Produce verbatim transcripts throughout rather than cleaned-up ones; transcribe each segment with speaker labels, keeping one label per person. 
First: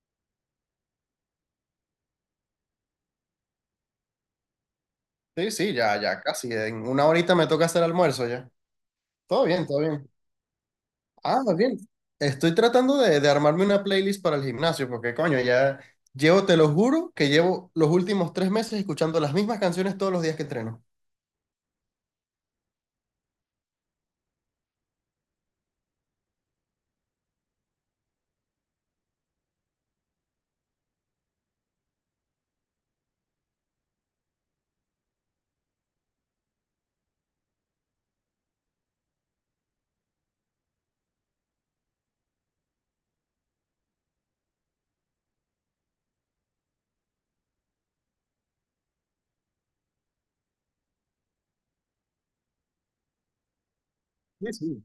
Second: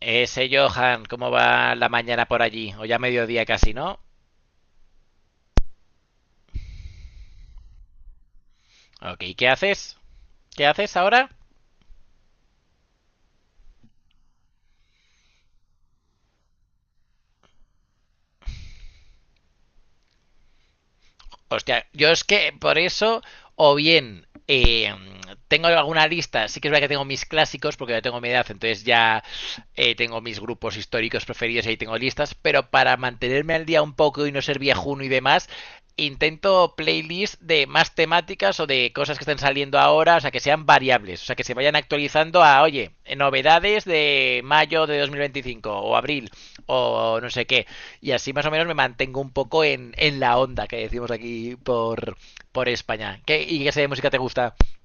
Speaker 1: Eh, sé, Johan, ¿cómo va la mañana por allí? O ya mediodía casi, ¿no?
Speaker 2: Sí, sí, ya, ya, casi. En una horita me toca hacer almuerzo ya.
Speaker 1: Ok,
Speaker 2: Todo
Speaker 1: ¿qué
Speaker 2: bien, todo
Speaker 1: haces?
Speaker 2: bien.
Speaker 1: ¿Qué haces ahora?
Speaker 2: Ah, muy bien. Estoy tratando de, de armarme una playlist para el gimnasio, porque coño, ya llevo, te lo juro, que llevo los últimos tres meses escuchando las mismas canciones todos los días que entreno.
Speaker 1: Hostia, yo es que por eso, o bien eh, tengo alguna lista, sí que es verdad que tengo mis clásicos, porque ya tengo mi edad, entonces ya eh, tengo mis grupos históricos preferidos y ahí tengo listas, pero para mantenerme al día un poco y no ser viejuno y demás, intento playlists de más temáticas o de cosas que estén saliendo ahora, o sea, que sean variables, o sea, que se vayan actualizando a, oye, novedades de mayo de dos mil veinticinco o abril o no sé qué, y así más o menos me mantengo un poco en, en la onda que decimos aquí por, por España. ¿Qué, ¿Y qué serie de música te
Speaker 2: Sí,
Speaker 1: gusta?
Speaker 2: sí.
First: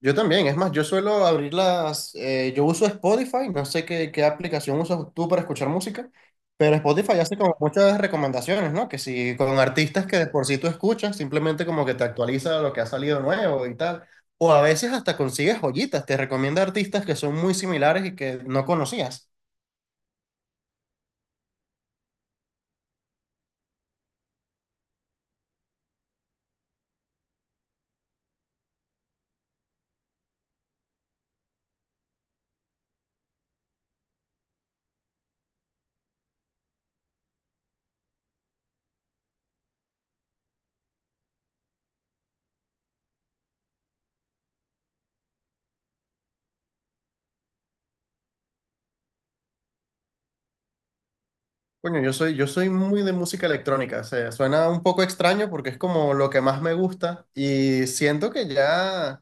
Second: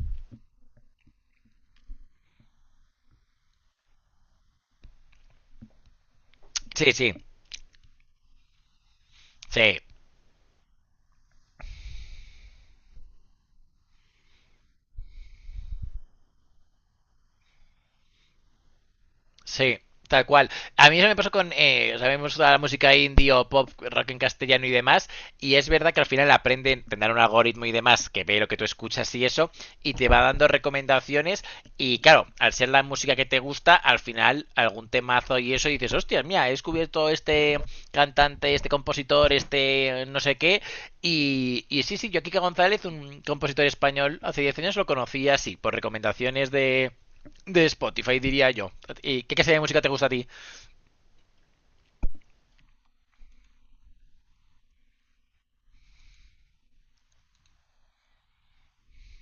Speaker 2: Yo también, es más, yo suelo abrir las, eh, yo uso Spotify, no sé qué, qué aplicación usas tú para escuchar música, pero
Speaker 1: Sí, sí,
Speaker 2: Spotify hace como muchas recomendaciones, ¿no? Que si con
Speaker 1: sí.
Speaker 2: artistas que de por sí tú escuchas, simplemente como que te actualiza lo que ha salido nuevo y tal, o a veces hasta consigues joyitas, te recomienda artistas que son muy similares y que no conocías.
Speaker 1: Sí, tal cual. A mí eso me pasó con, eh, o sea, vemos toda la música indie o pop, rock en castellano y demás, y es verdad que al final aprenden, tendrán un algoritmo y demás que ve lo que tú escuchas y eso, y te va dando recomendaciones, y claro, al ser la música que te gusta, al final algún temazo y eso, y dices, hostias, mira, he descubierto este cantante, este compositor, este no sé qué, y, y sí, sí, yo Kika González, un compositor español, hace diez años lo conocí así, por recomendaciones de de Spotify, diría yo. ¿Y qué clase de música te gusta a ti?
Speaker 2: Coño, yo soy, yo soy muy de música electrónica, o sea, suena un poco extraño porque es como lo que más me gusta y siento que ya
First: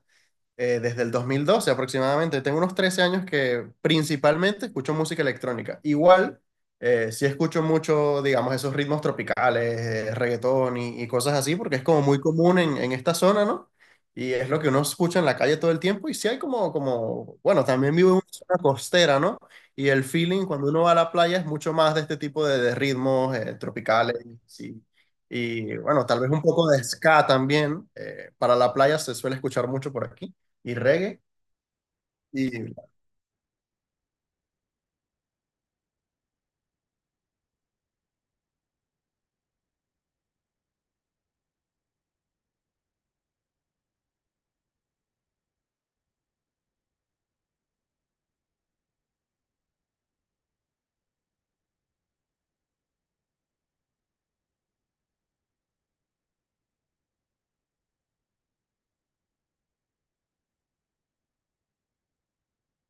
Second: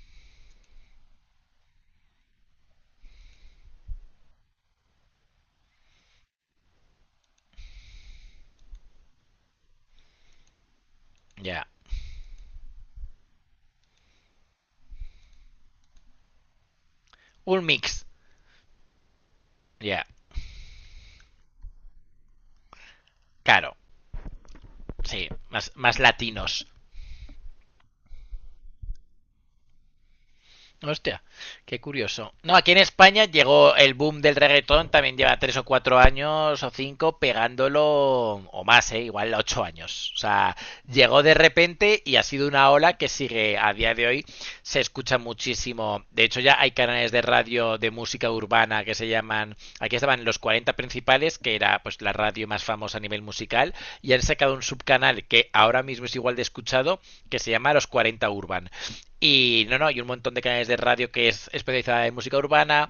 Speaker 2: eh, desde el dos mil doce aproximadamente. Tengo unos trece años que principalmente escucho música electrónica. Igual, eh, sí escucho mucho, digamos, esos ritmos tropicales, eh, reggaetón y, y cosas
Speaker 1: Ya.
Speaker 2: así,
Speaker 1: Yeah.
Speaker 2: porque es como muy común en, en esta zona, ¿no? Y es lo que uno escucha en la calle todo el tiempo. Y sí hay como, como,
Speaker 1: Un
Speaker 2: bueno, también
Speaker 1: mix.
Speaker 2: vivo en una zona costera, ¿no?
Speaker 1: Ya.
Speaker 2: Y
Speaker 1: Yeah.
Speaker 2: el feeling cuando uno va a la playa es mucho más de este tipo de, de ritmos eh,
Speaker 1: Claro.
Speaker 2: tropicales. Sí.
Speaker 1: Sí. Más,
Speaker 2: Y
Speaker 1: más
Speaker 2: bueno, tal vez un
Speaker 1: latinos.
Speaker 2: poco de ska también. Eh, para la playa se suele escuchar mucho por aquí y reggae.
Speaker 1: Hostia, qué curioso.
Speaker 2: Y
Speaker 1: No, aquí en España llegó el boom del reggaetón, también lleva tres o cuatro años o cinco pegándolo o más, ¿eh? Igual ocho años. O sea, llegó de repente y ha sido una ola que sigue a día de hoy. Se escucha muchísimo. De hecho, ya hay canales de radio de música urbana que se llaman. Aquí estaban los Cuarenta Principales, que era pues la radio más famosa a nivel musical, y han sacado un subcanal que ahora mismo es igual de escuchado, que se llama Los Cuarenta Urban. Y no, no, y un montón de canales de radio que es especializada en música urbana.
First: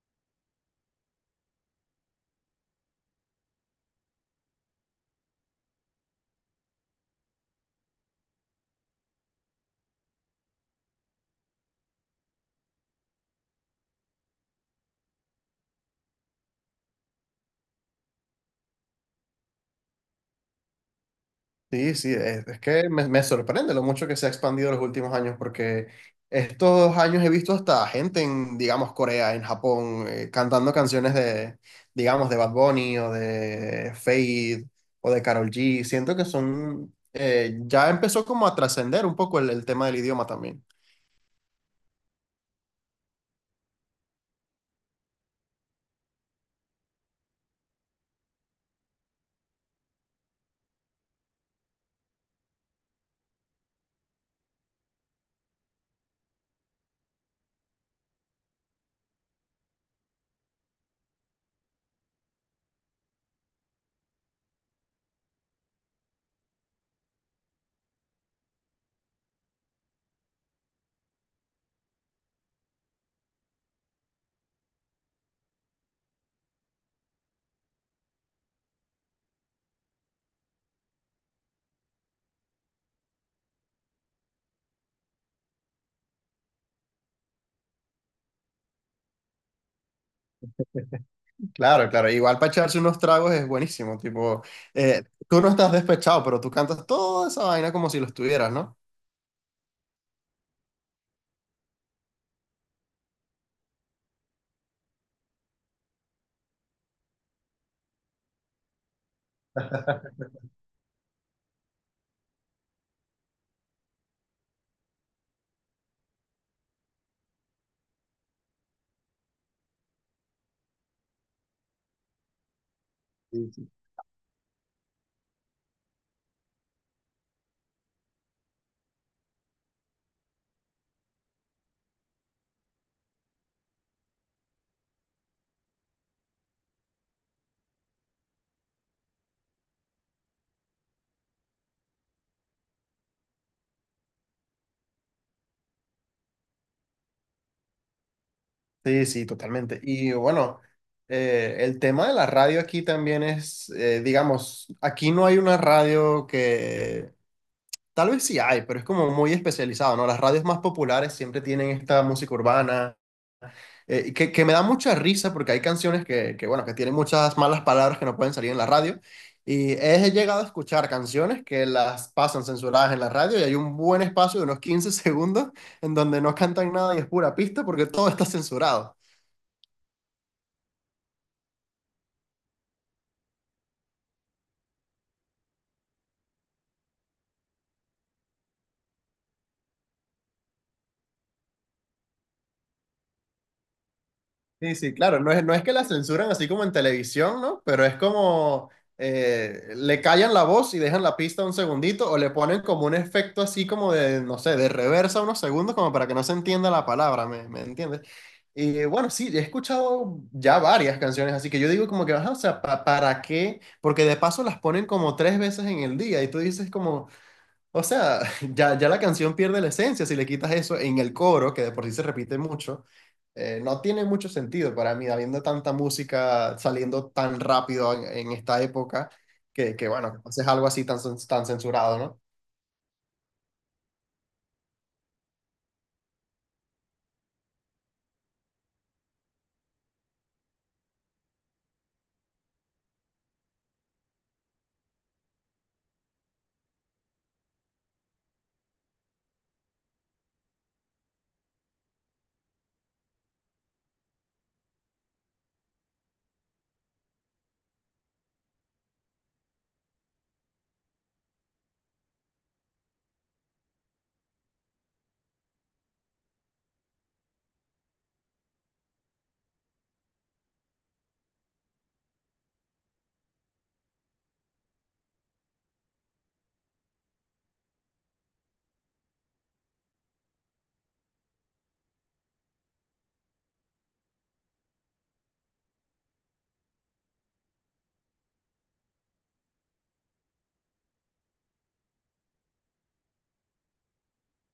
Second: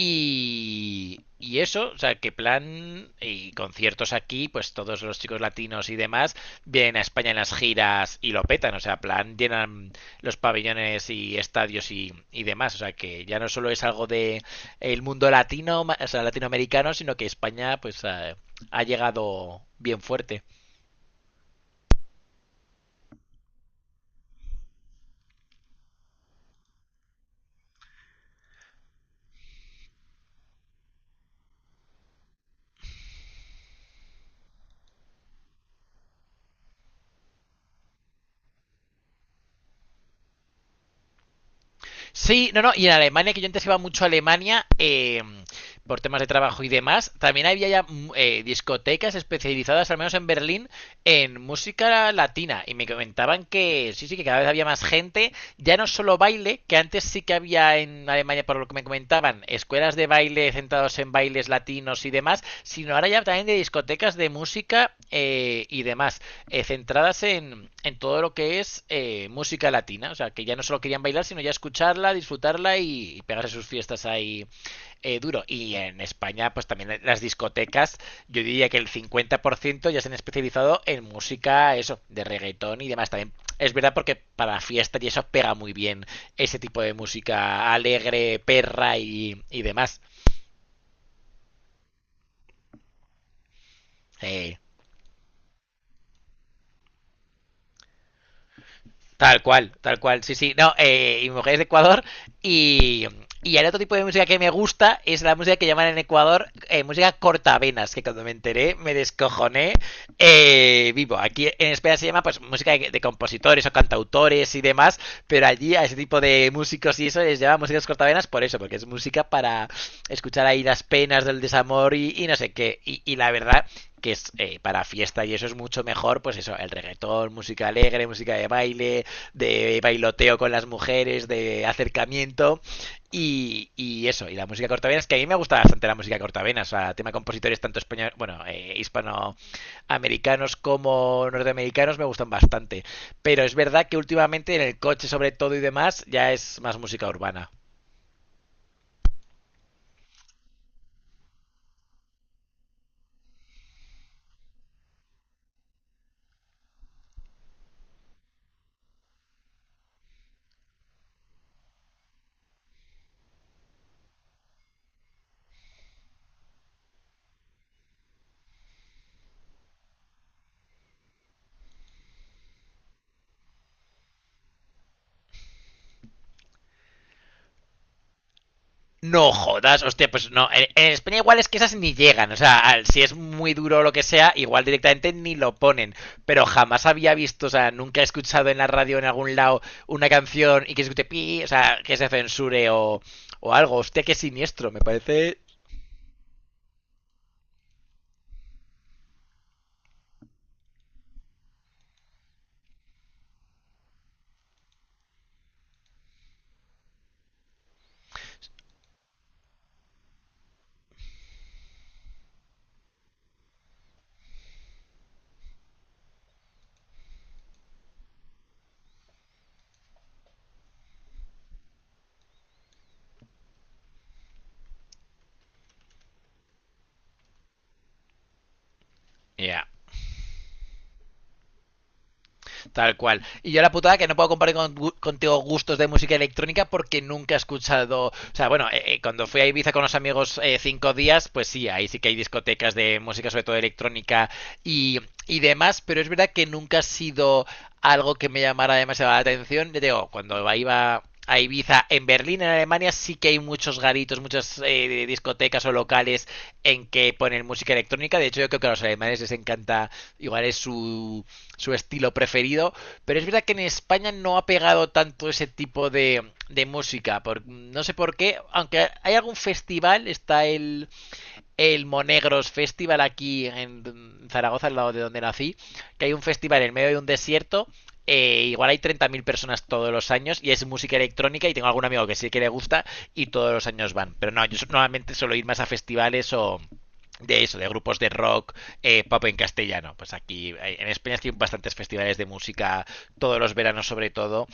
Speaker 1: Y, y eso, o sea, que plan y conciertos aquí, pues todos los chicos latinos y demás vienen a España en las giras y lo petan, o sea, plan llenan los pabellones y estadios y, y demás, o sea, que ya no solo es algo de el mundo latino, o sea, latinoamericano, sino que España pues ha, ha llegado bien fuerte.
Speaker 2: sí, sí, es, es que me, me sorprende lo mucho que se ha expandido los últimos años, porque estos años he visto hasta gente en, digamos, Corea, en Japón, eh, cantando canciones de, digamos, de Bad Bunny o de Fade o de Karol G. Siento que son, eh, ya empezó como a trascender un poco el, el tema del idioma también.
Speaker 1: Sí, no, no, y en Alemania, que yo antes iba mucho a Alemania eh, por temas de trabajo y demás, también había ya mm, eh, discotecas especializadas, al menos en Berlín, en música latina. Y me comentaban que sí, sí, que cada vez había más gente, ya no solo baile, que antes sí que había en Alemania, por lo que me comentaban, escuelas de baile centrados en bailes latinos y demás, sino ahora ya también de discotecas de música eh, y demás eh, centradas en, en todo lo que es eh, música latina. O sea, que ya no solo querían bailar, sino ya escucharla, disfrutarla y, y pegarse sus fiestas ahí eh, duro. Y en España, pues también las discotecas, yo diría que el cincuenta por ciento ya se han especializado en música, eso, de reggaetón y demás. También es verdad porque para fiestas y eso pega muy bien ese tipo de música alegre, perra y, y demás.
Speaker 2: Claro, claro, igual para echarse unos tragos es buenísimo, tipo,
Speaker 1: Eh,
Speaker 2: eh, tú no estás despechado, pero tú cantas toda esa vaina como si lo estuvieras, ¿no?
Speaker 1: Tal cual, tal cual, sí, sí. No, eh, y mi mujer es de Ecuador. Y, y el otro tipo de música que me gusta es la música que llaman en Ecuador eh, música cortavenas, que cuando me enteré me descojoné eh, vivo. Aquí en España se llama pues música de, de compositores o cantautores y demás, pero allí a ese tipo de músicos y eso les llama músicas cortavenas por eso, porque es música para escuchar ahí las penas del desamor y, y no sé qué. Y, y la verdad que es eh, para fiesta y eso es mucho mejor, pues eso, el reggaetón, música alegre, música de baile, de bailoteo con las mujeres, de acercamiento. Y, y, eso, y la música cortavenas, que a mí me gusta bastante la música cortavenas, o sea, tema de compositores tanto español, bueno, eh, hispanoamericanos como norteamericanos me gustan bastante. Pero es verdad que últimamente en el coche sobre todo y demás ya es más música urbana.
Speaker 2: Sí, sí, totalmente. Y bueno, eh, el tema de la radio aquí también es, eh, digamos, aquí no hay una radio que, tal vez sí hay, pero es como muy especializado, ¿no? Las radios más populares siempre tienen esta música urbana, eh, y que, que me da mucha risa porque hay canciones que, que, bueno, que tienen muchas malas palabras que no pueden salir en la radio. Y he llegado a escuchar canciones que las pasan censuradas en la radio y hay un buen espacio de unos quince segundos en donde no cantan nada y es pura pista porque todo está censurado.
Speaker 1: No jodas, hostia, pues no. En, en España igual es que esas ni llegan. O sea, al- si es muy duro o lo que sea, igual directamente ni lo ponen. Pero jamás había visto, o sea, nunca he escuchado en la radio en algún lado una canción y que se escuche pi, o sea, que se censure o, o algo. Hostia, qué siniestro,
Speaker 2: Sí,
Speaker 1: me
Speaker 2: sí, claro, no
Speaker 1: parece.
Speaker 2: es, no es que la censuran así como en televisión, ¿no? Pero es como eh, le callan la voz y dejan la pista un segundito o le ponen como un efecto así como de, no sé, de reversa unos segundos como para que no se entienda la palabra, ¿me, me entiendes? Y bueno, sí, he escuchado ya varias canciones, así que yo digo como que, ajá, o sea, pa- ¿para qué? Porque de paso las ponen como tres veces en el día y tú dices como, o sea, ya, ya la canción pierde la esencia si le quitas eso en el coro, que de por sí se repite mucho. Eh, no tiene mucho sentido para mí, habiendo tanta música saliendo tan rápido en, en esta época,
Speaker 1: Ya.
Speaker 2: que, que bueno, haces algo así tan, cen- tan censurado, ¿no?
Speaker 1: Tal cual. Y yo la putada que no puedo compartir con- contigo gustos de música electrónica porque nunca he escuchado. O sea, bueno, eh, eh, cuando fui a Ibiza con los amigos eh, cinco días, pues sí, ahí sí que hay discotecas de música, sobre todo electrónica y, y demás, pero es verdad que nunca ha sido algo que me llamara demasiado la atención. Ya digo, cuando iba a Ibiza, en Berlín, en Alemania, sí que hay muchos garitos, muchas eh, discotecas o locales en que ponen música electrónica. De hecho, yo creo que a los alemanes les encanta, igual es su su estilo preferido, pero es verdad que en España no ha pegado tanto ese tipo de, de música, por, no sé por qué, aunque hay algún festival, está el el Monegros Festival aquí en Zaragoza, al lado de donde nací, que hay un festival en medio de un desierto. Eh, igual hay treinta mil personas todos los años y es música electrónica y tengo algún amigo que sí que le gusta y todos los años van. Pero no, yo so-, normalmente suelo ir más a festivales o de eso, de grupos de rock, eh, pop en castellano. Pues aquí eh, en España hay bastantes festivales de música todos los veranos sobre todo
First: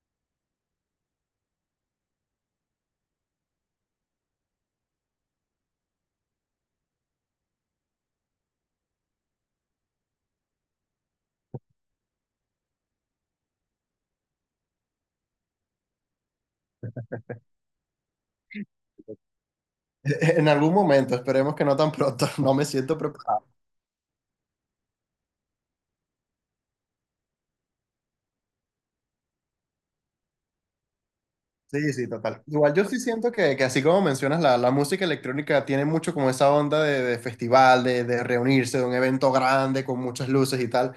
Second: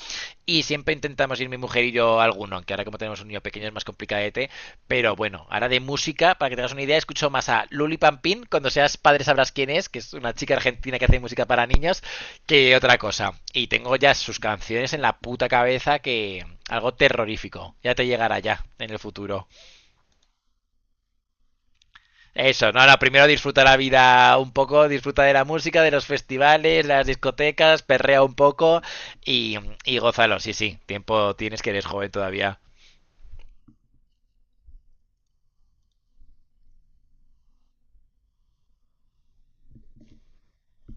Speaker 1: y siempre intentamos ir mi mujer y yo a alguno, aunque ahora como tenemos un niño pequeño es más complicadete, pero bueno, ahora de música, para que te hagas una idea, escucho más a Luli Pampín, cuando seas padre sabrás quién es, que es una chica argentina que hace música para niños, que otra cosa. Y tengo ya sus canciones en la puta cabeza que algo terrorífico. Ya te llegará ya en el futuro.
Speaker 2: En algún momento, esperemos que no tan pronto, no me
Speaker 1: Eso, no,
Speaker 2: siento
Speaker 1: no, primero
Speaker 2: preparado.
Speaker 1: disfruta la vida un poco, disfruta de la música, de los festivales, las discotecas, perrea un poco y, y gózalo, sí, sí. Tiempo tienes que eres
Speaker 2: Sí, sí,
Speaker 1: joven
Speaker 2: total.
Speaker 1: todavía.
Speaker 2: Igual yo sí siento que, que así como mencionas, la, la música electrónica tiene mucho como esa onda de, de festival, de, de reunirse, de un evento grande con muchas luces y tal.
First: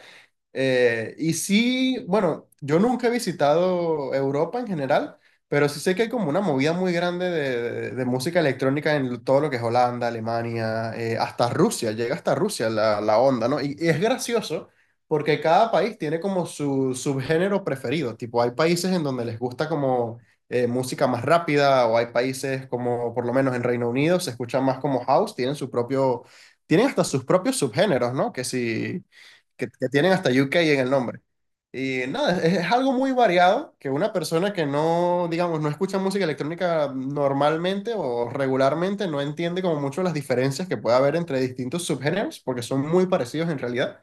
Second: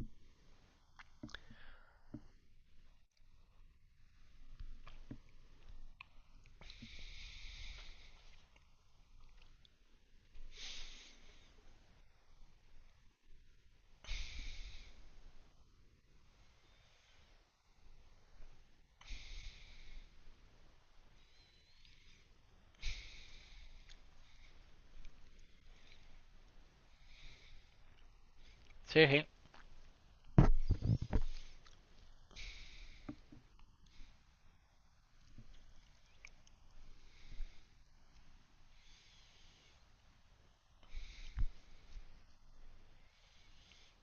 Speaker 2: Eh, y sí, bueno, yo nunca he visitado Europa en general, pero sí sé que hay como una movida muy grande de, de- de música electrónica en todo lo que es Holanda, Alemania, eh, hasta Rusia, llega hasta Rusia la, la onda, ¿no? Y, y es gracioso porque cada país tiene como su subgénero preferido, tipo hay países en donde les gusta como eh, música más rápida o hay países como por lo menos en Reino Unido se escucha más como house, tienen su propio, tienen hasta sus propios subgéneros, ¿no? Que si
Speaker 1: Sí, sí.
Speaker 2: que, que tienen hasta U K en el nombre. Y nada, es, es algo muy variado que una persona que no, digamos, no escucha música electrónica normalmente o regularmente no entiende como mucho las diferencias que puede haber entre distintos subgéneros, porque son muy parecidos en realidad.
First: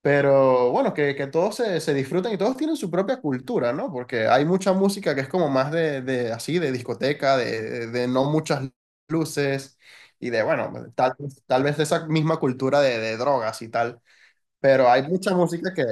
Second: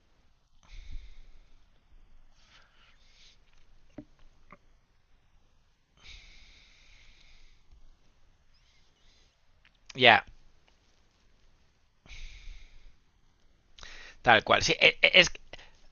Speaker 2: Pero bueno, que, que todos se, se disfrutan y todos tienen su propia cultura, ¿no? Porque hay mucha música que es como más de, de así, de discoteca, de, de, de no muchas luces
Speaker 1: Ya,
Speaker 2: y de, bueno, tal, tal vez de esa misma cultura de, de drogas y tal.
Speaker 1: tal cual. Sí,
Speaker 2: Pero
Speaker 1: es,
Speaker 2: hay
Speaker 1: es
Speaker 2: mucha música que,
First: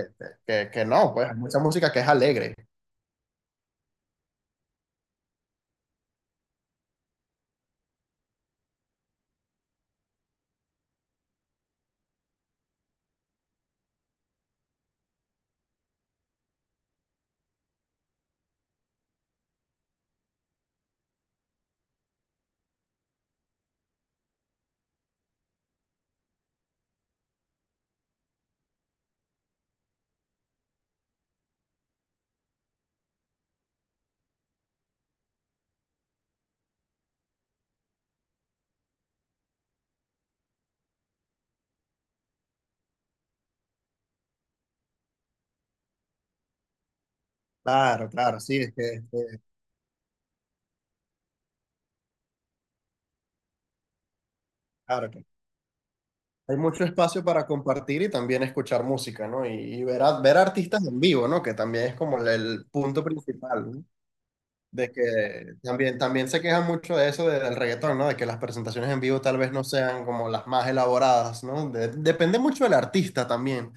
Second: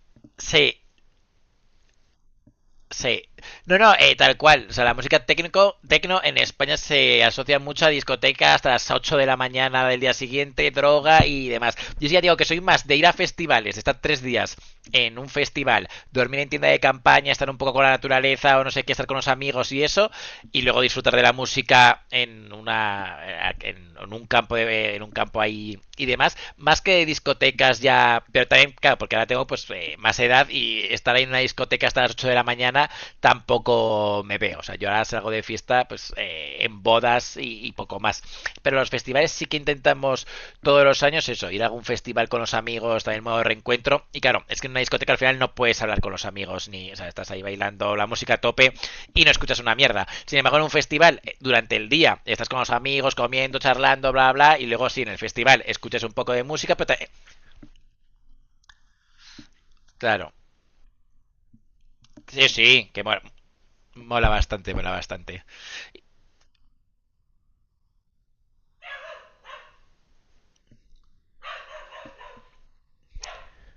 Speaker 2: que,
Speaker 1: sí,
Speaker 2: que no, pues hay mucha música que es alegre.
Speaker 1: Sí. No, no, eh, tal cual. O sea, la música técnico, tecno en España se asocia mucho a discotecas hasta las ocho de la mañana del día siguiente, droga y demás. Yo sí ya digo que soy más de ir a festivales, estar tres días en un festival, dormir en tienda de campaña, estar un poco con la naturaleza o no sé qué, estar con los amigos y eso, y luego disfrutar de la música en una eh, en, en un campo de, en un campo ahí y demás más que discotecas ya pero también claro porque ahora tengo pues eh, más edad y estar ahí en una discoteca hasta las ocho de la mañana tampoco me veo. O sea, yo ahora salgo de fiesta pues eh, en bodas y, y, poco más, pero los festivales sí que intentamos todos los años eso ir a algún festival con los amigos también modo de reencuentro. Y claro, es que en una discoteca al final no puedes hablar con los amigos ni, o sea, estás ahí bailando la
Speaker 2: Claro,
Speaker 1: música a
Speaker 2: claro, sí,
Speaker 1: tope
Speaker 2: es que, es
Speaker 1: y no
Speaker 2: que-
Speaker 1: escuchas una mierda. Sin embargo, en un festival, eh, durante el día, estás con los amigos, comiendo, charlando, bla, bla, y luego sí, en
Speaker 2: claro
Speaker 1: el
Speaker 2: que
Speaker 1: festival escuchas un poco de
Speaker 2: hay
Speaker 1: música,
Speaker 2: mucho
Speaker 1: pero... te-
Speaker 2: espacio para compartir y también escuchar música, ¿no? Y, y ver, a-
Speaker 1: Claro,
Speaker 2: ver artistas en vivo, ¿no? Que también es como el,
Speaker 1: sí,
Speaker 2: el
Speaker 1: sí, que
Speaker 2: punto
Speaker 1: mola,
Speaker 2: principal, ¿no?
Speaker 1: mola bastante, mola
Speaker 2: De
Speaker 1: bastante.
Speaker 2: que también, también se queja mucho de eso de- del reggaetón, ¿no? De que las presentaciones en vivo tal vez no sean como las más elaboradas, ¿no? De- depende mucho del artista también.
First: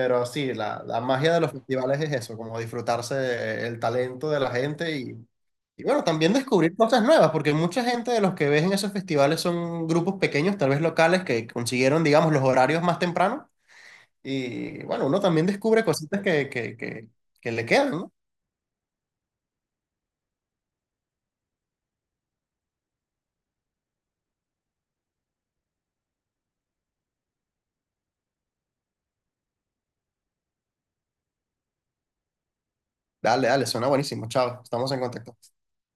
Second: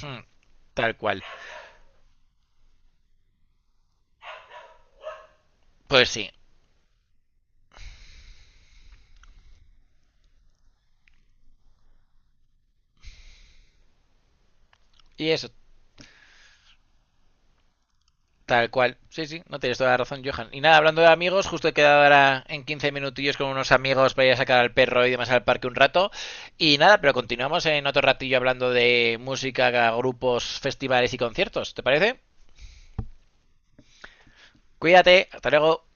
Speaker 1: Hmm,
Speaker 2: sí, la,
Speaker 1: tal
Speaker 2: la
Speaker 1: cual.
Speaker 2: magia de los festivales es eso, como disfrutarse el talento de la gente y, Y bueno,
Speaker 1: Pues sí,
Speaker 2: también descubrir cosas nuevas, porque mucha gente de los que ves en esos festivales son grupos pequeños, tal vez locales, que consiguieron, digamos, los horarios más temprano. Y bueno, uno
Speaker 1: y
Speaker 2: también
Speaker 1: eso,
Speaker 2: descubre cositas que, que, que, que le quedan, ¿no?
Speaker 1: tal cual. Sí, sí, no tienes toda la razón, Johan. Y nada, hablando de amigos, justo he quedado ahora en quince minutillos con unos amigos para ir a sacar al perro y demás al parque un rato. Y nada, pero continuamos en otro ratillo hablando de música, grupos, festivales y conciertos, ¿te parece?
Speaker 2: Dale, dale, suena buenísimo. Chao, estamos en
Speaker 1: Cuídate,
Speaker 2: contacto.
Speaker 1: hasta luego.